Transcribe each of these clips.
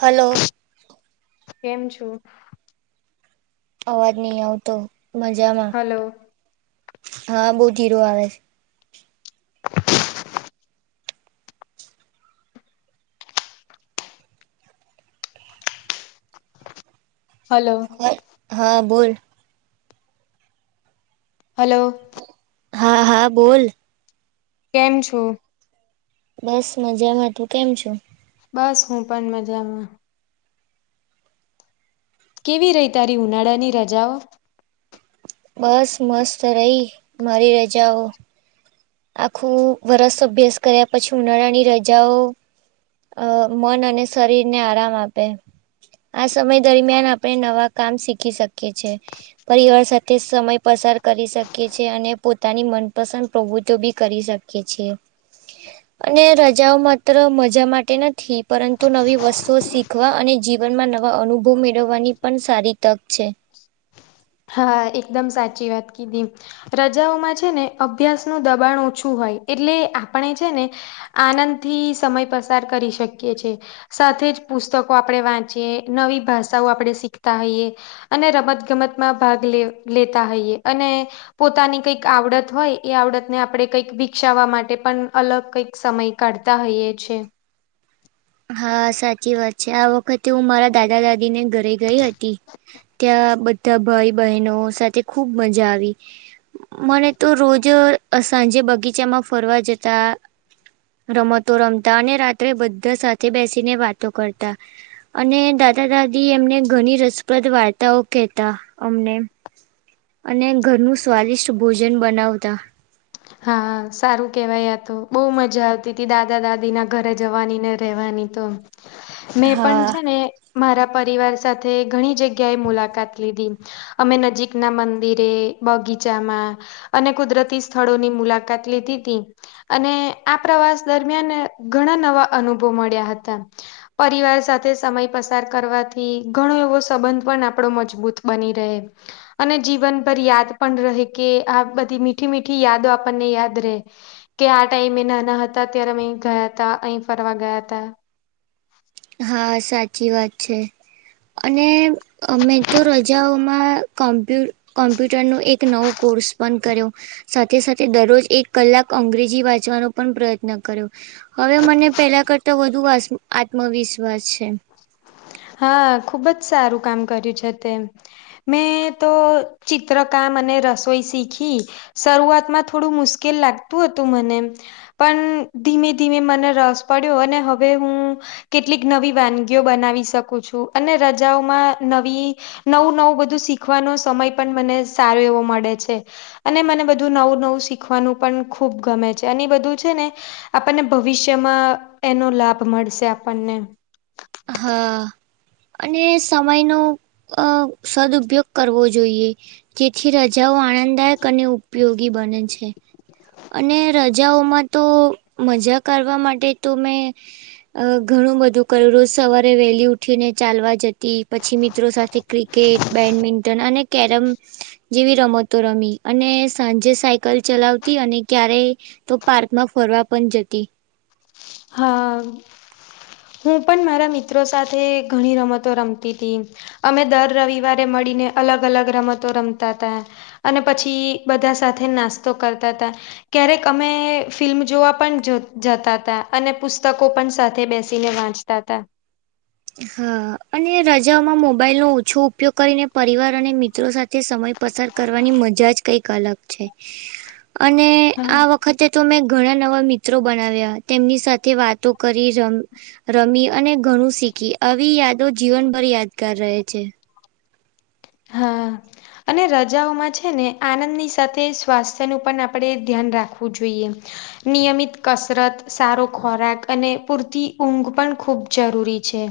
Hello. કેમ છો. અવાજ નહી આવતો મજામાં હલો હા બહુ ધીરો આવે છે. હલો. હ હા બોલ. હલો. હા હા બોલ. કેમ છો? બસ મજામાં તું કેમ છે. બસ હું પણ મજામાં. કેવી રહી તારી ઉનાળાની રજાઓ? બસ મસ્ત રહી મારી રજાઓ. આખું વર્ષ અભ્યાસ કર્યા પછી ઉનાળાની રજાઓ અ મન અને શરીર ને આરામ આપે. આ સમય દરમિયાન આપણે નવા કામ શીખી શકીએ છે. પરિવાર સાથે સમય પસાર કરી શકે છે અને પોતાની મનપસંદ પ્રવૃતિ તો બી કરી શકીએ છીએ. અને રજાઓ માત્ર મજા માટે નથી પરંતુ નવી વસ્તુઓ શીખવા અને જીવ જીવનમાં નવા અનુભવ મેળવવાની પણ સારી તક છે. હા એકદમ સાચી વાત કીધી. રજાઓમાં છે ને અભ્યાસ નું દબાણ ઓછું હોય એટલે આપણે છે ને આનંદ થી સમય પસાર કરી શકીએ છે. સાથે જ પુસ્તકો આપણે વાંચીએ, નવી ભાષાઓ આપણે શીખતા હોઈએ. અને રમત ગમત માં ભાગ લે લેતા હોઈએ અને પોતાની કઈક આવડત હોય એ આવડતને આપણે કંઈક વિકસાવવા માટે પણ અલગ કઈક સમય કાઢતા હોઈએ છે. હા સાચી વાત છે. આ વખતે હું મારા દાદા દાદી ને ઘર ઘરે ગઈ હતી ત્યાં બધા ભાઈ બહેનો સાથે ખુબ મજા આવી. મને તો રોજ અ સાંજે બગીચામાં ફરવા જતા રમતો રમતા અને રાત્રે બધા સાથે બેસીને વાતો કરતા. અને દાદા દાદી એમને ઘણી રસપ્રદ વાર્તાઓ કહેતા અમને. અને ઘરનું સ્વાદિષ્ટ ભોજન બનાવતા. હા સારું કેહેવાય આતો બો મજા આવતી હતી દાદા દાદી ના ઘરે જવાની ને રહેવાની તો. મેં પણ હા છે ને મારા પરિવાર સાથે ઘણી જગ્યા એ મુલાકાત લીધી. અમે નજીક ના મંદિરે, બગીચામાં અને કુદરતી સ્થળોની મુલાકાત લીધી તી. અને આ પ્રવાસ દરમિયાન ઘણા નવા અનુભવ મળ્યા હતા. પરિવાર સાથે સમય પસાર કરવાથી ઘણો એવો સંબંધ પણ આપણો મજબૂત બની રહે. અને જીવનભર યાદ પણ રહે કે આ બધી મીઠી મીઠી યાદો આપણને યાદ રહે. કે આ ટાઈમ એ નાના હતા ત્યારે અમે ગયા તા અહી ફરવા ગયા હતા. હા સાચી વાત છે અને મેં તો રજાઓમાં કોમ્પ્યુ કોમ્પ્યુટરનો એક નવો કોર્સ પણ કર્યો. સાથે સાથે દરરોજ એક કલાક અંગ્રેજી વાંચવાનો પણ પ્રયત્ન કર્યો. હવે મને પેલા કરતા વધુ આસ આત્મવિશ્વાસ છે. હા ખુબ જ સારું કામ કર્યું છે તે. મેં તો ચિત્રકામ અને રસોઈ શીખી. શરૂઆતમાં થોડું મુશ્કેલ લાગતું હતું મને પણ ધીમે ધીમે મને રસ પડ્યો અને હવે હું કેટલીક નવી વાનગીઓ બનાવી શકું છું અને રજાઓમાં નવી નવું નવું બધું શીખવાનો સમય પણ મને સારો એવો મળે છે. અને મને બધું નવું નવું શીખવાનું પણ ખૂબ ગમે છે અને બધું છે ને આપણને ભવિષ્યમાં એનો લાભ મળશે આપણને હા. અને સમયનો અહ સદઉપયોગ કરવો જોઈએ. જેથી રજાઓ આનંદદાયક અને ઉપયોગી બને છે. અને રજાઓમાં તો મજા કરવા માટે તો મેં અહ ઘણું બધું કયરુંસ. સવારે વહેલી ઉઠીને ચાલવા જતી, પછી મિત્રો સાથે ક્રિકેટ, બેડમિન્ટન અને કેરમ જેવી રમતો રમી. અને સાંજે સાયકલ ચલાવતી અને ક્યારેય તો પાર્કમાં ફરવા પણ જતી. હા. હું પણ મારા મિત્રો સાથે ઘણી રમતો રમતી તી. અમે દર રવિવારે મળીને અલગ-અલગ રમતો રમતા તા. અને પછી બધા સાથે નાસ્તો કરતા તા. ક્યારેક અમે ફિલ્મ જોવા પણ જ જતા તા. અને પુસ્તકો પણ સાથે બેસીને વાંચતા તા. હા. અને રજામાં મોબાઈલ નો ઓછો ઉપયોગ કરીને પરિવાર અને મિત્રો સાથે સમય પસાર કરવાની મજા જ કંઈક અલગ છે. અને હા. આ વખતે તો મેં ઘણા નવા મિત્રો બનાવ્યા, તેમની સાથે વાતો કરી, રમ રમી અને ઘણું શીખી. આવી યાદો જીવનભર યાદગાર રહે છે. હા. અને રજાઓમાં છે ને આનંદની સાથે સ્વાસ્થ્યનું પણ આપણે ધ્યાન રાખવું જોઈએ. નિયમિત કસરત, સારો ખોરાક, અને પૂરતી ઊંઘ પણ ખૂબ જરૂરી છે.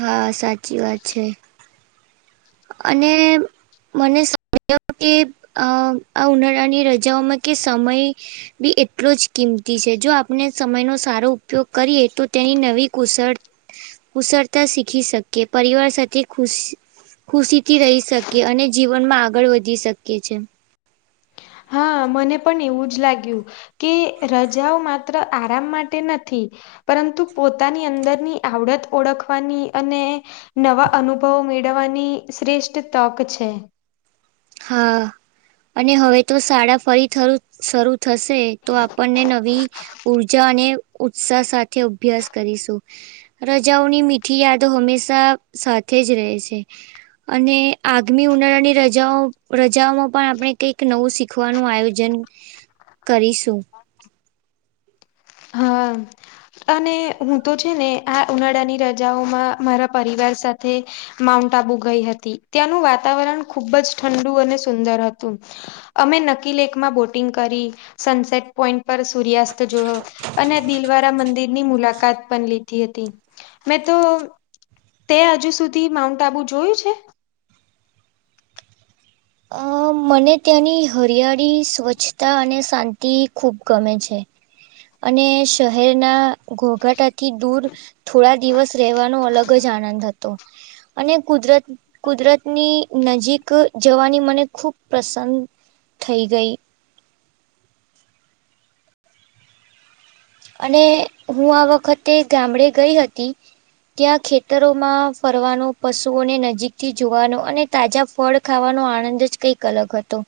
હા સાચી વાત છે. અને મને [inaudible] કે અહ આ ઉનાળાની રજાઓમાં કે સમય બી એટલો જ કિંમતી છે. જો આપને સમયનો સારો ઉપયોગ કરીએ તો તેની નવી કુશળ કુશળતા શીખી શકે, પરિવાર સાથે ખુશ ખુશી થી રહી શકીએ, અને જીવનમાં આગળ વધી શકીએ છે. હા મને પણ એવું જ લાગ્યું. કે રજાઓ માત્ર આરામ માટે નથી પરંતુ પોતાની અંદરની આવડત ઓળખવાની અને નવા અનુભવો મેળવવાની શ્રેષ્ઠ તક છે. હા. અને હવે તો શાળા ફરી થરું શરૂ થશે તો આપણને નવી ઉર્જા અને ઉત્સાહ સાથે અભ્યાસ કરીશું. રજાઓની મીઠી યાદો હંમેશા સાથે જ રહે છે. અને આગમી ઉનાળાની રજાઓ રજાઓમાં પણ આપણે કંઈક નવું શીખવાનું આયોજન કરીશું. હા. અને હું તો છે ને આ ઉનાળાની રજાઓમાં મારા પરિવાર સાથે માઉન્ટ આબુ ગઈ હતી. ત્યાંનું વાતાવરણ ખુબ જ ઠંડુ અને સુંદર હતું. અમે નકીલેકમાં બોટિંગ કરી, સનસેટ પોઈન્ટ પર સૂર્યાસ્ત જોયો અને દિલવારા મંદિરની મુલાકાત પણ લીધી હતી. મેં તો તે હજુ સુધી માઉન્ટ આબુ જોયું છે? અ મને ત્યાંની હરિયાળી સ્વચ્છ તા અને શાંતિ ખૂબ ગમે છે. અને શહેરના ઘોઘાટાથી દૂર થોડા દિવસ રહેવાનો અલગ જ આનંદ હત તો. અને કુદરત કુદરતની નજીક જવાની મને ખુબ પ્રસન્ન થઈ ગઈ. અને હું આ વખતે ગામડે ગઈ હતી. ત્યાં ખેતરોમાં ફરવાનું, પશુઓને નજીકથી જોવાનો, અને તાજા ફળ ખાવાનો આનંદ જ કંઈક અલગ હતો.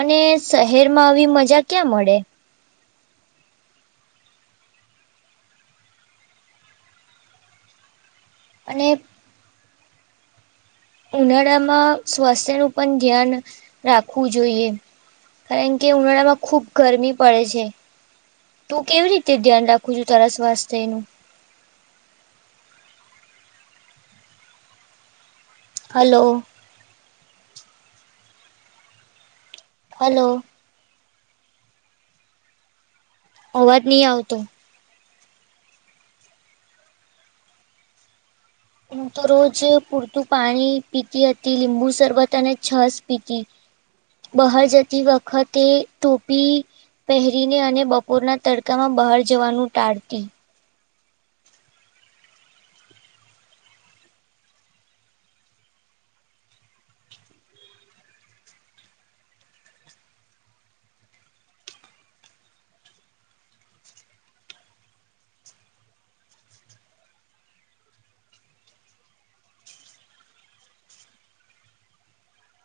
અને શહેરમાં આવી મજા ક્યાં મળે? અને ઉનાળામાં સ્વાસ્થ્ય નું પણ ધ્યાન રાખવું જોઈએ. કારણ કે ઉનાળામાં ખુબ ગરમી પડે છે. તું કેવી રીતે ધ્યાન રાખું છું તારા સ્વાસ્થ્યનું? હલો. હલો. અવાજ નય આવતો. હું તો રોજે પૂરતું પાણી પીતી હતી, લીંબુ શરબત અને છાસ પીતી. બહાર જતી વખતે ટોપી પહેરીને અને બપોરના તડકામાં બહાર જવાનું ટાળતી.